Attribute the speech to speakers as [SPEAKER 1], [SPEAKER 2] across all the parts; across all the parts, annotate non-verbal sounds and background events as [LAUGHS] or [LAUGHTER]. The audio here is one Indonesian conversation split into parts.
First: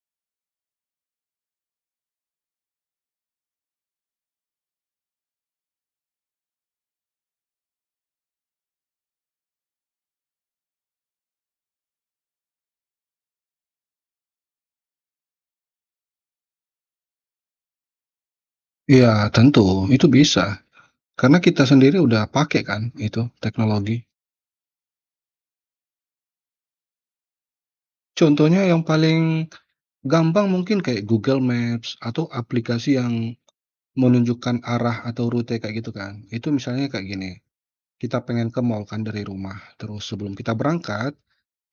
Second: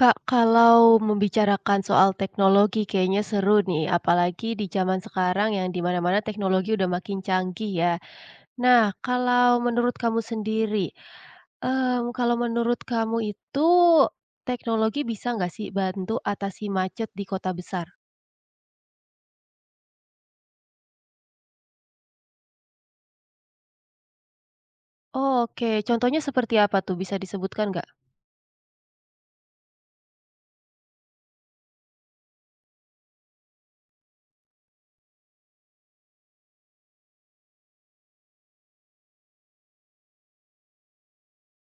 [SPEAKER 1] Kak, kalau membicarakan soal teknologi kayaknya seru nih, apalagi di zaman sekarang yang di mana-mana teknologi udah makin canggih ya. Nah, kalau menurut kamu sendiri, kalau menurut kamu itu teknologi bisa nggak sih bantu atasi macet di kota besar?
[SPEAKER 2] Iya tentu, itu bisa. Karena kita sendiri udah pakai kan itu teknologi.
[SPEAKER 1] Oke, contohnya seperti apa tuh, bisa disebutkan nggak?
[SPEAKER 2] Contohnya yang paling gampang mungkin kayak Google Maps atau aplikasi yang menunjukkan arah atau rute kayak gitu kan. Itu misalnya kayak gini, kita pengen ke mall kan dari rumah. Terus sebelum kita berangkat,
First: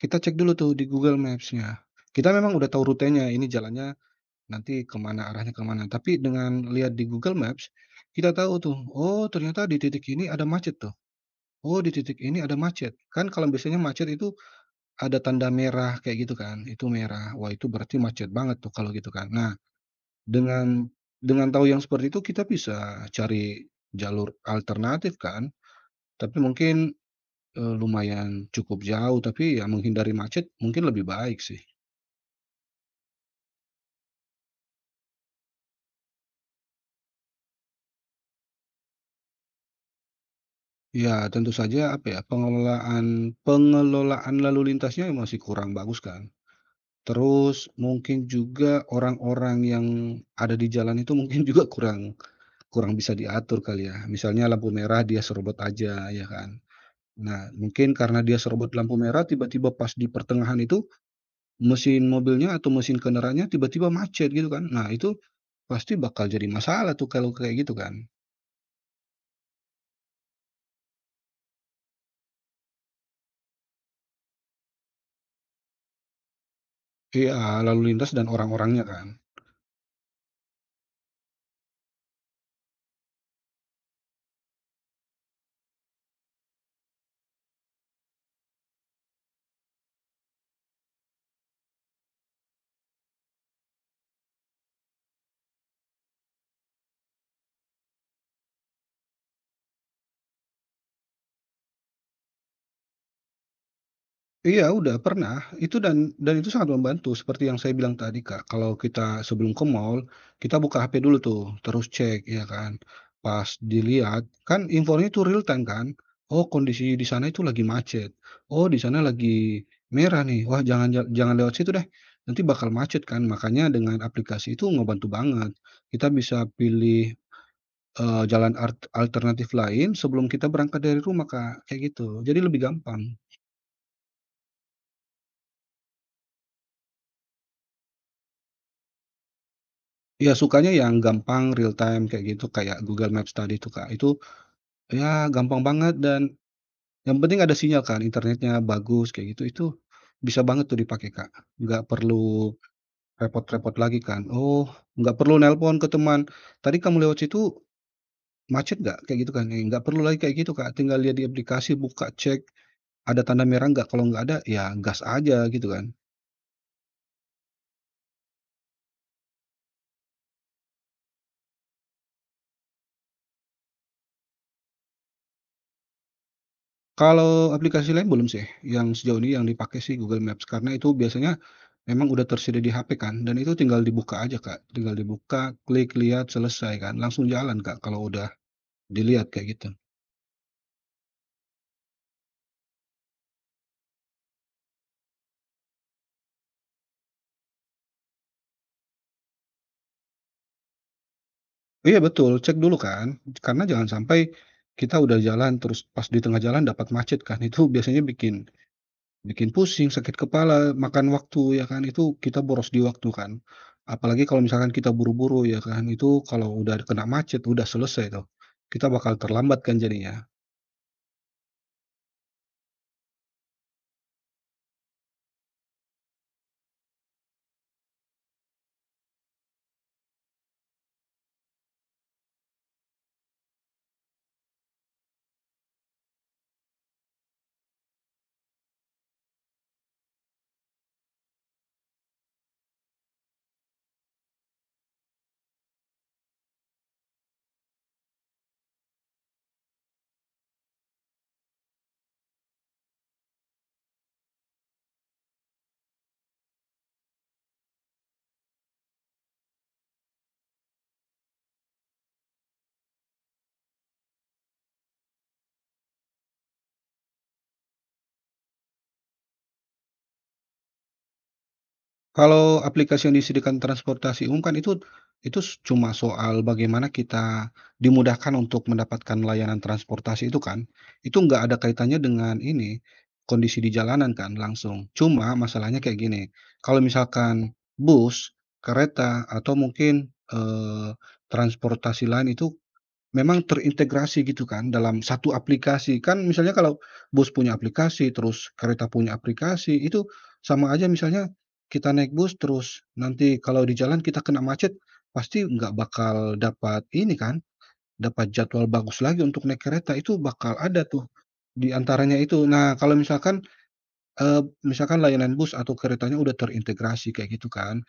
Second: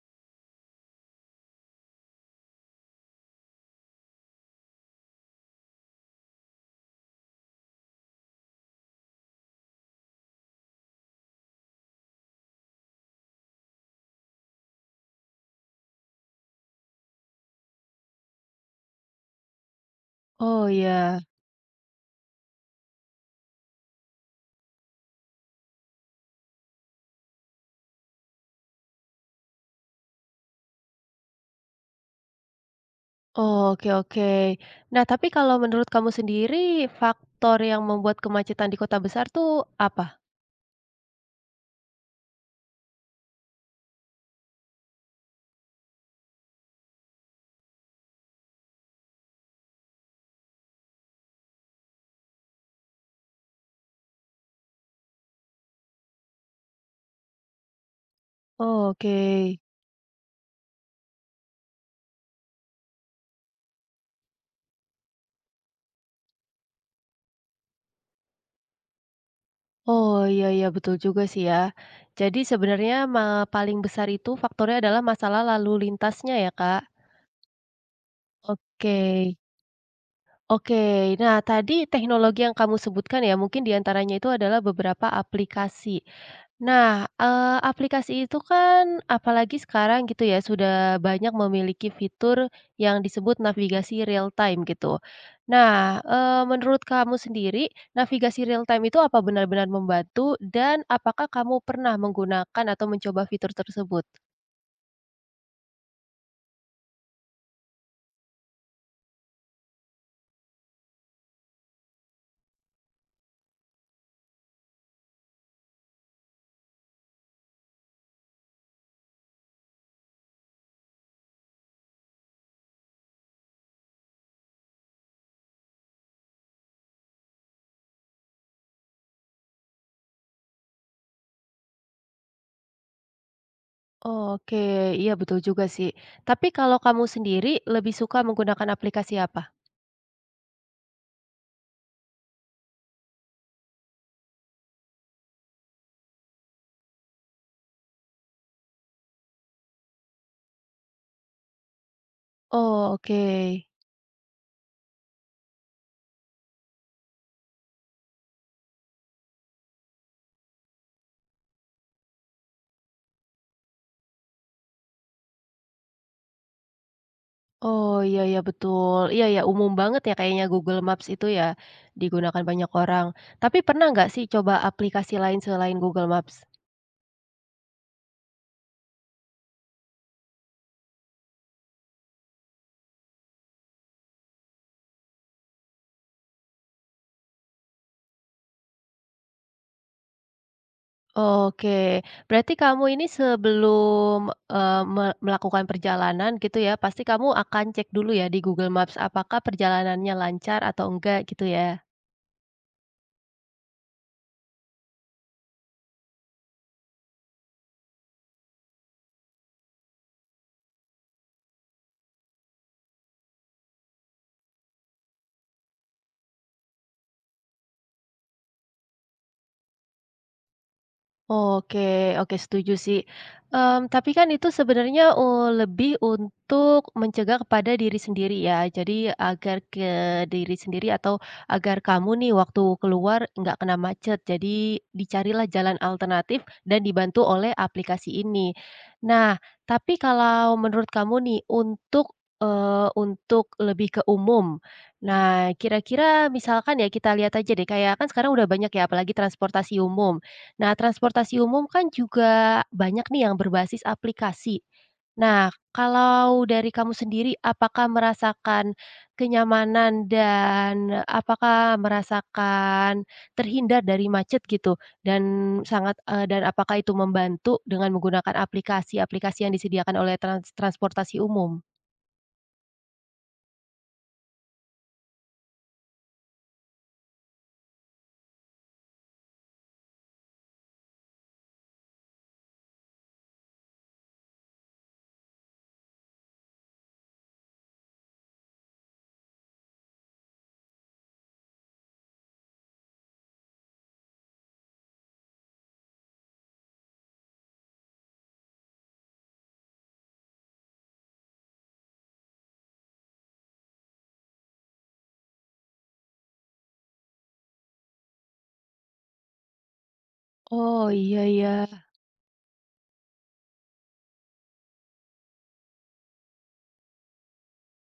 [SPEAKER 2] kita cek dulu tuh di Google Maps-nya. Kita memang udah tahu rutenya, ini jalannya nanti kemana, arahnya kemana. Tapi dengan lihat di Google Maps, kita tahu tuh, oh ternyata di titik ini ada macet tuh. Oh, di titik ini ada macet. Kan kalau biasanya macet itu ada tanda merah kayak gitu kan, itu merah. Wah, itu berarti macet banget tuh kalau gitu kan. Nah,
[SPEAKER 1] Oh
[SPEAKER 2] dengan
[SPEAKER 1] ya,
[SPEAKER 2] dengan tahu yang seperti itu kita bisa cari jalur alternatif kan, tapi mungkin, lumayan cukup jauh, tapi ya menghindari macet mungkin lebih baik sih.
[SPEAKER 1] oke oke. Nah, tapi kalau menurut kamu sendiri faktor yang membuat kemacetan di kota besar tuh apa?
[SPEAKER 2] Ya, tentu saja apa ya, pengelolaan pengelolaan lalu lintasnya masih kurang bagus kan. Terus mungkin juga orang-orang yang ada di jalan itu mungkin [LAUGHS] juga kurang Kurang bisa diatur kali ya, misalnya lampu merah dia serobot aja ya kan. Nah, mungkin karena dia serobot lampu merah
[SPEAKER 1] Oke.
[SPEAKER 2] tiba-tiba pas di pertengahan itu mesin mobilnya atau mesin kendaraannya tiba-tiba macet gitu kan. Nah, itu pasti bakal jadi masalah tuh kalau kayak gitu kan.
[SPEAKER 1] Oh, iya iya, betul juga sih ya. Jadi sebenarnya paling besar itu faktornya adalah masalah lalu lintasnya ya, Kak?
[SPEAKER 2] Iya, lalu lintas dan orang-orangnya
[SPEAKER 1] Oke.
[SPEAKER 2] kan.
[SPEAKER 1] Oke, nah tadi teknologi yang kamu sebutkan ya, mungkin diantaranya itu adalah beberapa aplikasi. Nah, aplikasi itu kan apalagi sekarang gitu ya, sudah banyak memiliki fitur yang disebut navigasi real time gitu. Nah, menurut kamu sendiri, navigasi real time itu apa benar-benar membantu dan apakah kamu pernah menggunakan atau mencoba fitur tersebut?
[SPEAKER 2] Iya, udah pernah. Itu dan itu sangat membantu seperti yang saya bilang tadi, Kak. Kalau kita sebelum ke mall, kita buka HP dulu tuh, terus cek, ya kan. Pas dilihat, kan infonya itu real time kan. Oh, kondisi di sana itu lagi macet. Oh, di sana lagi merah nih. Wah, jangan lewat situ deh. Nanti bakal macet kan. Makanya dengan aplikasi itu ngebantu banget. Kita bisa pilih alternatif lain sebelum kita berangkat dari rumah, Kak. Kayak gitu. Jadi lebih gampang.
[SPEAKER 1] Oke, iya betul juga sih. Tapi kalau kamu sendiri lebih suka menggunakan aplikasi apa?
[SPEAKER 2] Iya, sukanya yang gampang, real time kayak gitu, kayak Google Maps tadi tuh, Kak. Itu, ya gampang banget dan yang penting ada sinyal kan, internetnya bagus kayak gitu, itu bisa banget tuh dipakai, Kak. Nggak perlu
[SPEAKER 1] Oh, oke.
[SPEAKER 2] repot-repot lagi kan, oh nggak perlu nelpon ke teman, "Tadi kamu lewat situ macet nggak?" Kayak gitu kan, nggak perlu lagi kayak gitu, Kak. Tinggal lihat di aplikasi, buka, cek ada tanda merah nggak, kalau nggak ada, ya gas aja gitu kan.
[SPEAKER 1] Oh, iya iya betul. Iya ya, umum banget ya kayaknya Google Maps itu ya, digunakan banyak orang. Tapi pernah nggak sih coba aplikasi lain selain Google Maps?
[SPEAKER 2] Kalau aplikasi lain belum sih, yang sejauh ini yang dipakai sih Google Maps, karena itu biasanya memang udah tersedia di HP kan, dan itu tinggal dibuka aja, Kak. Tinggal dibuka, klik, lihat, selesai kan, langsung jalan, Kak, kalau udah dilihat kayak gitu.
[SPEAKER 1] Oke, berarti kamu ini sebelum, eee, me melakukan perjalanan gitu ya, pasti kamu akan cek dulu ya di Google Maps apakah perjalanannya lancar atau enggak gitu ya?
[SPEAKER 2] Iya betul, cek dulu kan, karena jangan sampai kita udah jalan terus pas di tengah jalan dapat macet kan, itu [LAUGHS] biasanya bikin bikin pusing, sakit kepala, makan waktu ya kan, itu kita boros di waktu kan. Apalagi kalau misalkan kita buru-buru ya kan, itu kalau udah kena macet udah selesai tuh. Kita bakal terlambat kan jadinya.
[SPEAKER 1] Oke oke setuju sih, tapi kan itu sebenarnya, lebih untuk mencegah kepada diri sendiri ya, jadi agar diri sendiri atau agar kamu nih waktu keluar nggak kena macet, jadi dicarilah jalan alternatif dan dibantu oleh aplikasi ini. Nah, tapi kalau menurut kamu nih untuk, untuk lebih ke umum, nah kira-kira misalkan ya kita lihat aja deh kayak kan sekarang udah banyak ya apalagi transportasi umum. Nah, transportasi umum kan juga banyak nih yang berbasis aplikasi. Nah, kalau dari kamu sendiri, apakah merasakan kenyamanan dan apakah merasakan terhindar dari macet gitu? Dan dan apakah itu membantu dengan menggunakan aplikasi-aplikasi yang disediakan oleh transportasi umum?
[SPEAKER 2] Kalau aplikasi yang disediakan transportasi umum kan itu s cuma soal bagaimana kita dimudahkan untuk mendapatkan layanan transportasi itu kan. Itu nggak ada kaitannya dengan ini, kondisi di jalanan kan langsung. Cuma masalahnya kayak gini, kalau misalkan bus, kereta, atau mungkin, transportasi lain itu memang terintegrasi gitu kan dalam satu aplikasi. Kan misalnya kalau bus punya aplikasi, terus kereta punya aplikasi, itu sama aja misalnya kita naik bus terus nanti kalau di jalan kita kena macet, pasti nggak bakal dapat ini kan, dapat jadwal bagus lagi untuk naik kereta, itu bakal ada
[SPEAKER 1] Oh,
[SPEAKER 2] tuh
[SPEAKER 1] iya iya.
[SPEAKER 2] di antaranya itu. Nah, kalau misalkan, eee, misalkan layanan bus atau keretanya udah terintegrasi kayak gitu kan,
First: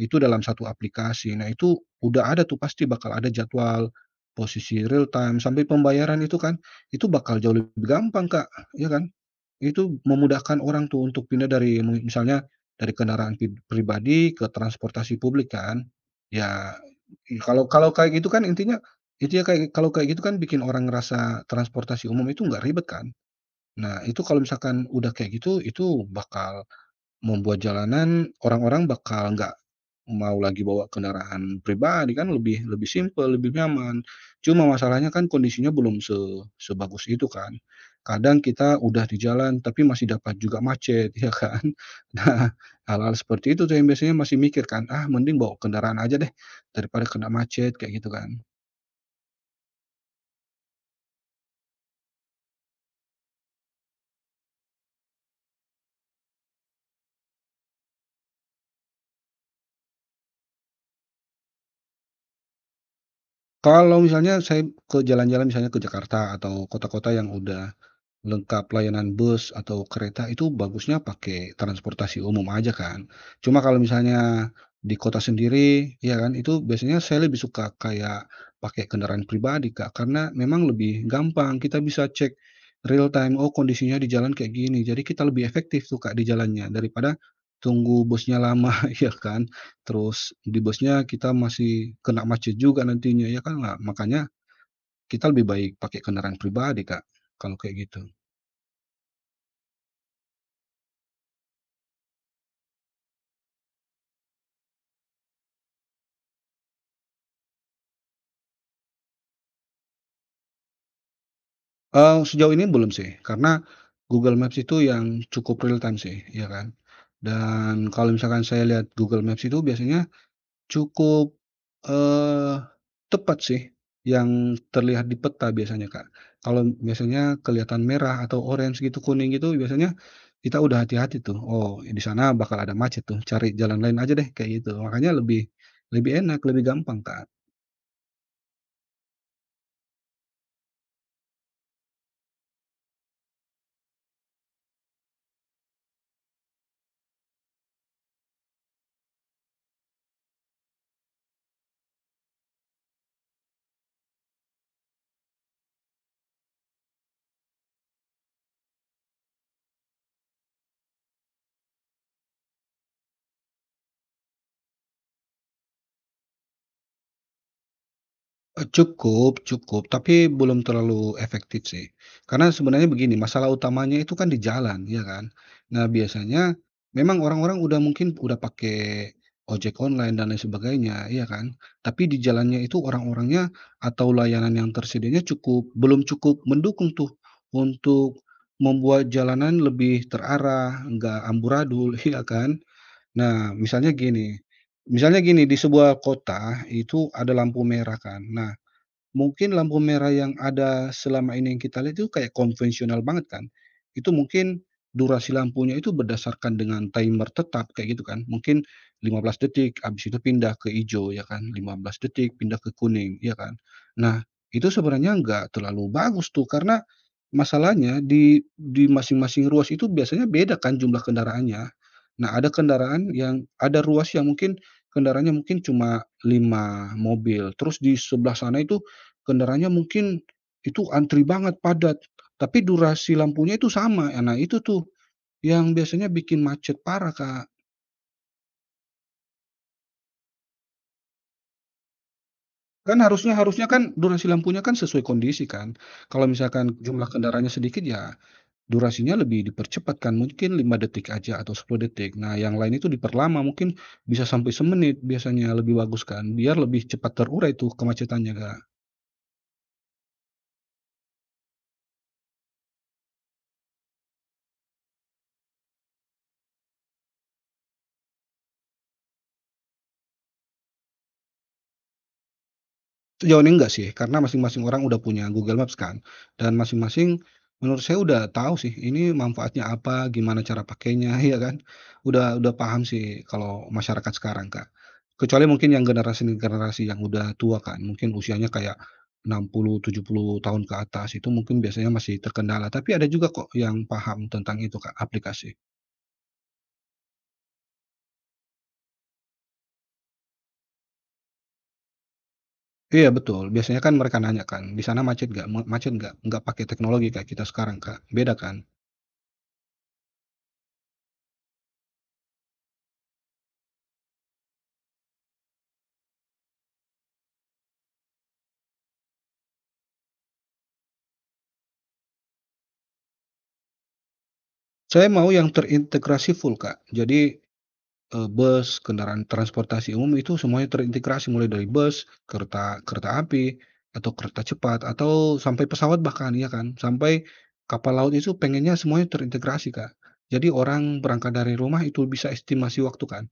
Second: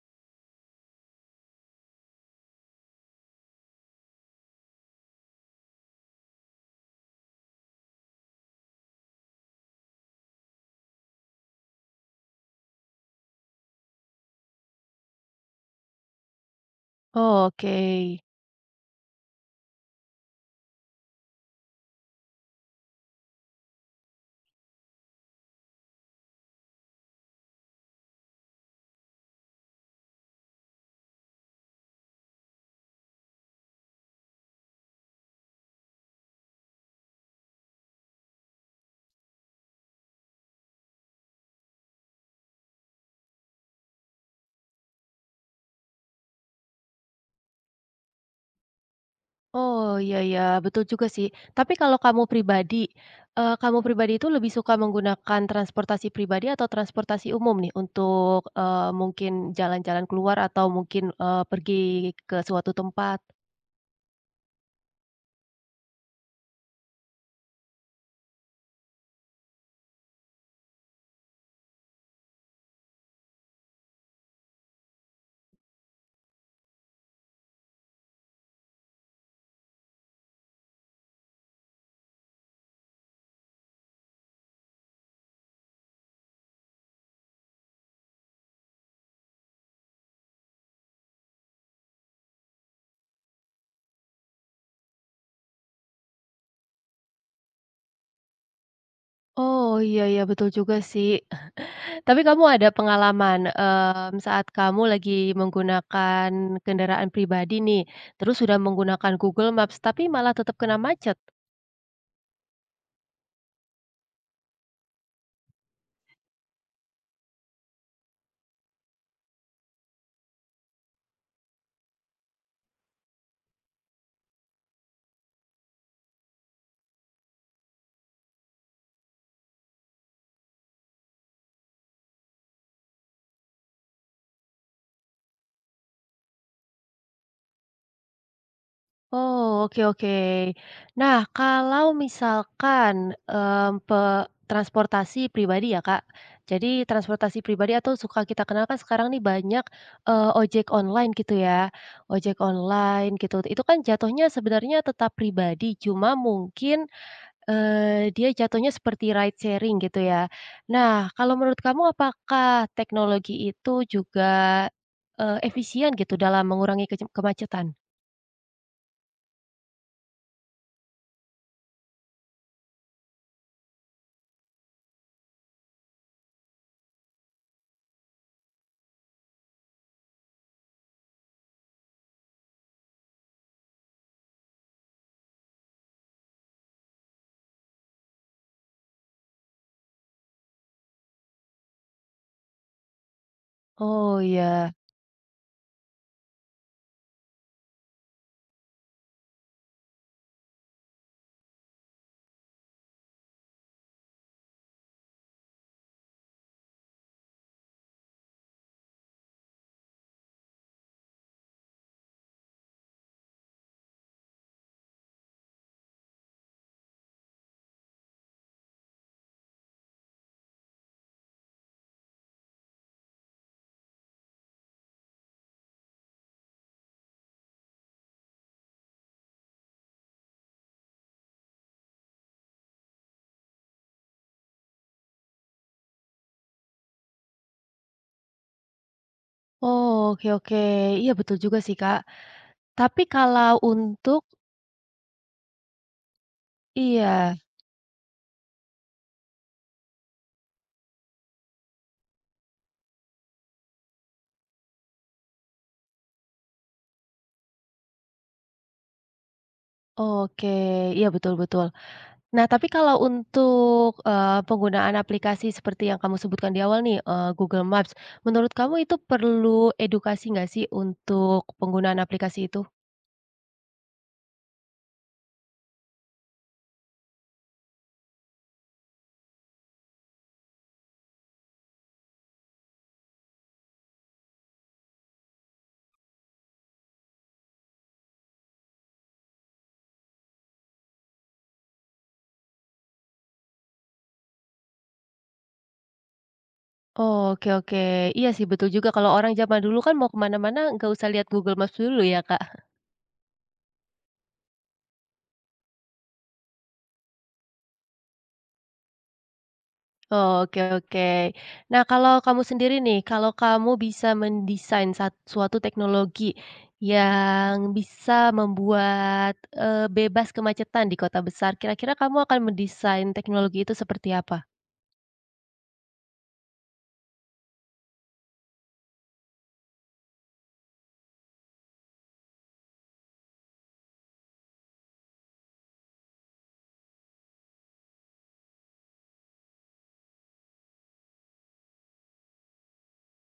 [SPEAKER 2] itu dalam satu aplikasi. Nah, itu udah ada tuh pasti bakal ada jadwal, posisi real time, sampai pembayaran itu kan, itu bakal jauh lebih gampang, Kak, ya kan? Itu memudahkan orang tuh untuk pindah dari misalnya dari kendaraan pribadi ke transportasi publik kan. Ya, i
[SPEAKER 1] Oh,
[SPEAKER 2] kalau kalau kayak
[SPEAKER 1] oke.
[SPEAKER 2] gitu kan intinya itu ya kayak kalau kayak gitu kan bikin orang ngerasa transportasi umum itu nggak ribet kan. Nah, itu kalau misalkan udah kayak gitu, itu bakal membuat jalanan orang-orang bakal nggak mau lagi bawa kendaraan pribadi kan lebih lebih simpel, lebih nyaman. Cuma masalahnya kan kondisinya belum sebagus itu kan. Kadang kita udah di jalan tapi masih dapat juga macet, ya kan? [LAUGHS] Nah, hal-hal seperti itu tuh yang biasanya masih mikir kan, "Ah, mending bawa kendaraan aja deh, daripada kena macet," kayak gitu kan.
[SPEAKER 1] Oh, iya iya, betul juga sih. Tapi kalau kamu pribadi, kamu pribadi itu lebih suka menggunakan transportasi pribadi atau transportasi umum nih untuk, mungkin jalan-jalan keluar atau mungkin, pergi ke suatu tempat?
[SPEAKER 2] Kalau misalnya saya ke jalan-jalan misalnya ke Jakarta atau kota-kota yang udah lengkap layanan bus atau kereta itu bagusnya pakai transportasi umum aja kan. Cuma kalau misalnya di kota sendiri, ya kan, itu biasanya saya lebih suka kayak pakai kendaraan pribadi, Kak, karena memang lebih gampang. Kita bisa cek real time, oh kondisinya di jalan kayak gini. Jadi kita lebih efektif tuh, Kak, di jalannya daripada tunggu busnya lama, [LAUGHS] ya kan. Terus di busnya kita masih kena macet juga nantinya, ya kan. Nah, makanya kita lebih baik pakai kendaraan pribadi, Kak, kalau kayak gitu.
[SPEAKER 1] Oh, iya iya, betul juga sih. [LAUGHS] Tapi kamu ada pengalaman, saat kamu lagi menggunakan kendaraan pribadi nih, terus sudah menggunakan Google Maps tapi malah tetap kena macet?
[SPEAKER 2] Sejauh ini belum sih, karena Google Maps itu yang cukup real time sih, ya kan. Dan kalau misalkan saya lihat Google Maps itu biasanya cukup, eee, tepat sih yang terlihat di peta biasanya, Kak. Kalau biasanya kelihatan merah atau orange gitu, kuning gitu, biasanya kita udah hati-hati tuh, "Oh, di sana bakal ada macet tuh, cari jalan lain aja deh," kayak gitu. Makanya lebih lebih enak, lebih gampang, Kak.
[SPEAKER 1] Oh, oke oke. Nah, kalau misalkan, mmm, pe transportasi pribadi ya, Kak. Jadi transportasi pribadi atau suka kita kenal kan sekarang nih banyak, ojek online gitu ya, ojek online gitu. Itu kan jatuhnya sebenarnya tetap pribadi, cuma mungkin, dia jatuhnya seperti ride sharing gitu ya. Nah, kalau menurut kamu apakah teknologi itu juga, efisien gitu dalam mengurangi kemacetan?
[SPEAKER 2] Cukup cukup, tapi belum terlalu efektif sih. Karena sebenarnya begini, masalah utamanya itu kan di jalan, ya kan? Nah, biasanya memang orang-orang udah mungkin udah pakai ojek online dan lain sebagainya, ya kan? Tapi di jalannya itu orang-orangnya atau layanan yang tersedianya belum cukup mendukung tuh untuk membuat jalanan lebih terarah, nggak amburadul, [LAUGHS] ya kan? Nah, misalnya
[SPEAKER 1] Oh,
[SPEAKER 2] gini
[SPEAKER 1] iya.
[SPEAKER 2] misalnya gini, di sebuah kota itu ada lampu merah kan. Nah, mungkin lampu merah yang ada selama ini yang kita lihat itu kayak konvensional banget kan. Itu mungkin durasi lampunya itu berdasarkan dengan timer tetap kayak gitu kan. Mungkin 15 detik, habis itu pindah ke hijau ya kan, 15 detik pindah ke kuning ya kan. Nah, itu sebenarnya nggak terlalu bagus tuh karena masalahnya di masing-masing ruas itu biasanya beda kan jumlah kendaraannya. Nah, ada kendaraan yang ada ruas yang mungkin kendaraannya mungkin cuma 5 mobil, terus di sebelah sana itu kendaraannya mungkin itu antri banget, padat, tapi durasi lampunya itu sama. Nah, itu tuh yang biasanya bikin macet parah, Kak.
[SPEAKER 1] Oh, oke oke. Iya betul juga sih, Kak.
[SPEAKER 2] Kan
[SPEAKER 1] Tapi
[SPEAKER 2] harusnya
[SPEAKER 1] kalau
[SPEAKER 2] harusnya kan
[SPEAKER 1] untuk
[SPEAKER 2] durasi lampunya kan sesuai kondisi kan. Kalau misalkan jumlah
[SPEAKER 1] iya,
[SPEAKER 2] kendaraannya sedikit, ya durasinya lebih dipercepat kan, mungkin 5 detik aja atau 10 detik. Nah, yang lain itu diperlama, mungkin bisa sampai semenit biasanya lebih bagus kan, biar lebih cepat terurai tuh kemacetannya, Kak.
[SPEAKER 1] oke. Iya betul betul. Nah, tapi kalau untuk, penggunaan aplikasi seperti yang kamu sebutkan di awal nih, Google Maps, menurut kamu itu perlu edukasi nggak sih untuk penggunaan aplikasi itu?
[SPEAKER 2] Sejauh ini enggak sih, karena masing-masing orang udah punya Google Maps kan, dan masing-masing menurut saya udah tahu sih ini manfaatnya apa, gimana cara pakainya, [LAUGHS] ya kan? Udah paham sih kalau masyarakat sekarang, Kak. Kecuali mungkin yang generasi-generasi yang udah tua kan, mungkin usianya kayak 60 70 tahun ke atas, itu mungkin biasanya masih terkendala, tapi ada juga kok yang paham tentang itu, Kak, aplikasi.
[SPEAKER 1] Oke oke. Iya sih betul juga kalau orang zaman dulu kan mau kemana mana nggak usah lihat Google Maps dulu ya, Kak.
[SPEAKER 2] Iya betul, biasanya kan mereka nanya kan, "Di sana macet nggak? Macet nggak?" Nggak pakai teknologi kayak kita sekarang, Kak, beda kan?
[SPEAKER 1] Oke oke. Nah, kalau kamu sendiri nih, kalau kamu bisa mendesain suatu teknologi yang bisa membuat, bebas kemacetan di kota besar, kira-kira kamu akan mendesain teknologi itu seperti apa?
[SPEAKER 2] Saya mau yang terintegrasi full, Kak. Jadi, bus, kendaraan transportasi umum itu semuanya terintegrasi mulai dari bus, kereta kereta api, atau kereta cepat, atau sampai pesawat bahkan, ya kan. Sampai kapal laut itu pengennya semuanya terintegrasi, Kak. Jadi orang berangkat dari rumah itu bisa estimasi waktu kan.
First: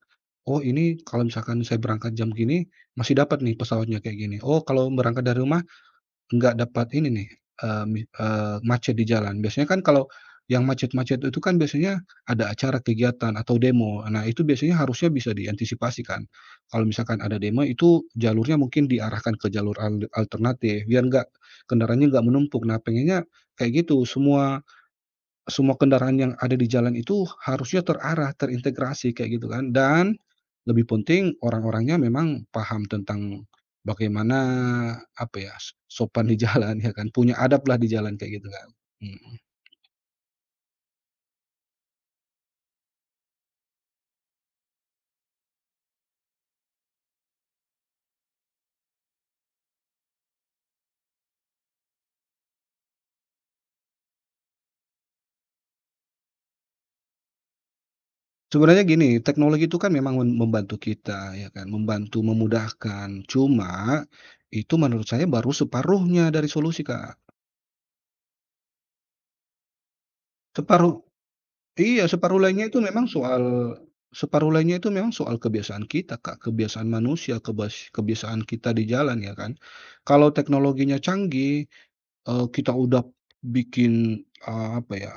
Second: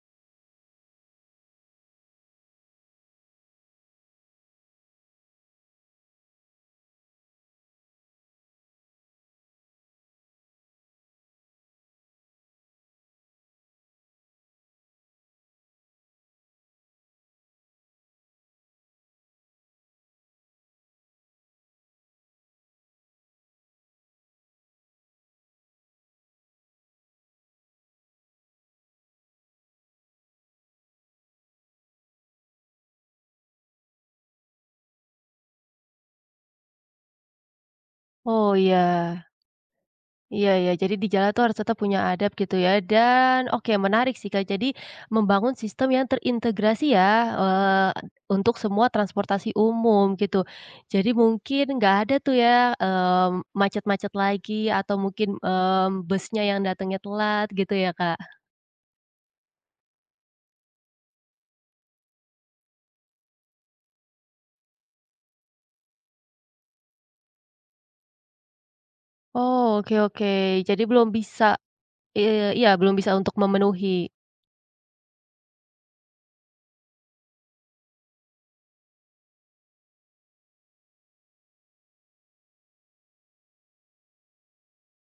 [SPEAKER 2] Oh, ini kalau misalkan saya berangkat jam gini, masih dapat nih pesawatnya kayak gini. Oh, kalau berangkat dari rumah nggak dapat ini nih, macet di jalan. Biasanya kan kalau yang macet-macet itu kan biasanya ada acara kegiatan atau demo. Nah, itu biasanya harusnya bisa diantisipasi kan. Kalau misalkan ada demo itu jalurnya mungkin diarahkan ke jalur alternatif biar nggak kendaraannya nggak menumpuk. Nah, pengennya kayak gitu, semua semua kendaraan yang ada di jalan itu harusnya terarah, terintegrasi kayak gitu kan, dan lebih penting orang-orangnya memang paham tentang bagaimana, apa ya, sopan di [LAUGHS] jalan ya kan, punya adab lah di jalan kayak gitu
[SPEAKER 1] Oh,
[SPEAKER 2] kan,
[SPEAKER 1] iya.
[SPEAKER 2] mhm.
[SPEAKER 1] Iya ya, jadi di jalan tuh harus tetap punya adab gitu ya dan oke menarik sih Kak, jadi membangun sistem yang terintegrasi ya, eee, untuk semua transportasi umum gitu. Jadi mungkin nggak ada tuh ya, macet-macet lagi atau mungkin, busnya yang datangnya telat gitu ya Kak?
[SPEAKER 2] Sebenarnya gini, teknologi itu kan memang membantu kita ya kan, membantu memudahkan, cuma itu menurut saya baru separuhnya dari solusi, Kak.
[SPEAKER 1] Oh, oke oke, jadi
[SPEAKER 2] Separuh
[SPEAKER 1] belum bisa
[SPEAKER 2] Iya,
[SPEAKER 1] iya belum bisa untuk memenuhi.
[SPEAKER 2] separuh lainnya itu memang soal kebiasaan kita, Kak, kebiasaan manusia, kebiasaan kita di jalan ya kan. Kalau teknologinya canggih, kita udah bikin, apa ya,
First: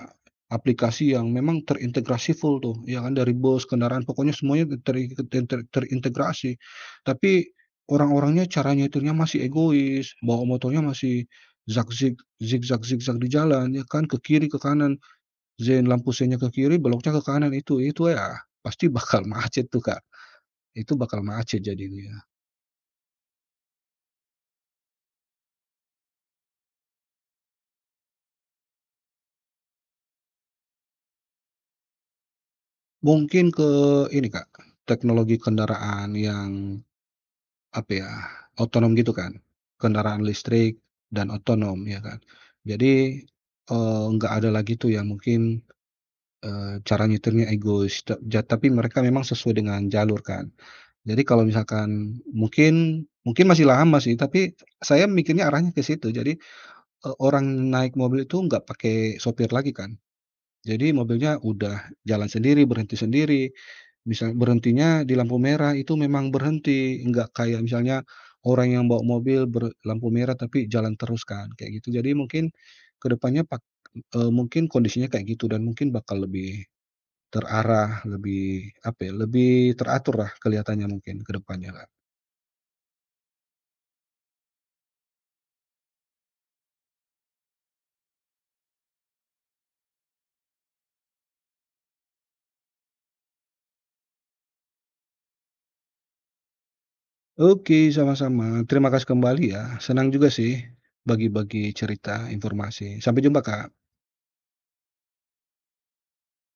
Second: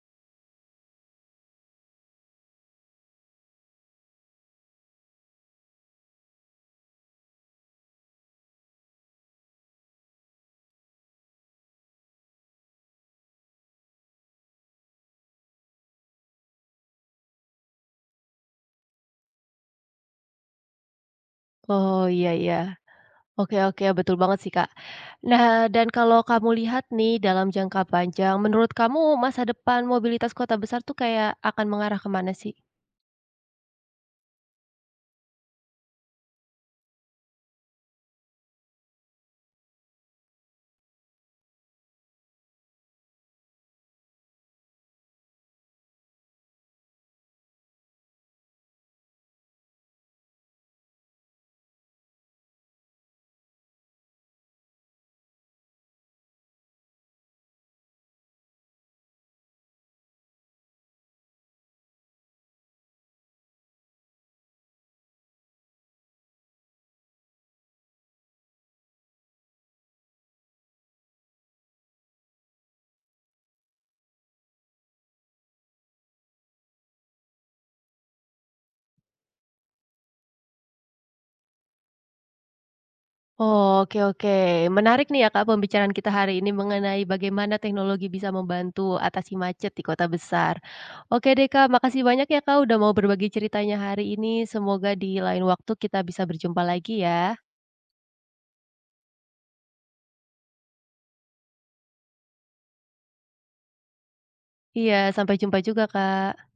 [SPEAKER 2] aplikasi yang memang terintegrasi full tuh, ya kan, dari bus, kendaraan, pokoknya semuanya teri ter ter terintegrasi. Tapi orang-orangnya cara nyetirnya masih egois, bawa motornya masih zag zig zigzag zigzag di jalan, ya kan, ke kiri, ke kanan. Zen lampu seinnya ke kiri, beloknya ke kanan itu ya pasti bakal [LAUGHS] macet tuh, Kak. Itu bakal macet
[SPEAKER 1] Oh,
[SPEAKER 2] jadinya.
[SPEAKER 1] iya iya. Oke oke, ya betul banget sih, Kak. Nah, dan kalau kamu lihat nih dalam jangka panjang, menurut kamu masa depan mobilitas kota besar tuh kayak akan mengarah kemana sih?
[SPEAKER 2] Mungkin ke ini, Kak, teknologi kendaraan yang apa ya, otonom gitu kan. Kendaraan listrik dan otonom ya kan. Jadi, nggak ada lagi tuh yang mungkin, cara nyetirnya egois ta ja tapi mereka memang sesuai dengan jalur kan. Jadi kalau misalkan mungkin mungkin masih lama sih, tapi saya mikirnya arahnya ke situ. Jadi, orang naik mobil itu nggak pakai sopir lagi kan. Jadi mobilnya udah jalan sendiri, berhenti sendiri, misal berhentinya di lampu merah itu memang berhenti, nggak kayak misalnya orang yang bawa mobil lampu merah tapi jalan terus kan, kayak gitu. Jadi mungkin ke depannya mungkin kondisinya kayak gitu dan mungkin bakal lebih terarah, lebih apa ya, lebih teratur lah kelihatannya mungkin ke depannya, Kak.
[SPEAKER 1] Oke oke, menarik nih ya, Kak, pembicaraan kita hari ini mengenai bagaimana teknologi bisa membantu atasi macet di kota besar. Oke deh, Kak, makasih banyak ya, Kak, udah mau berbagi ceritanya hari ini. Semoga di lain waktu kita bisa berjumpa lagi ya.
[SPEAKER 2] Oke, sama-sama. Terima kasih kembali ya. Senang juga sih bagi-bagi cerita, informasi. Sampai jumpa, Kak.
[SPEAKER 1] Iya, sampai jumpa juga, Kak.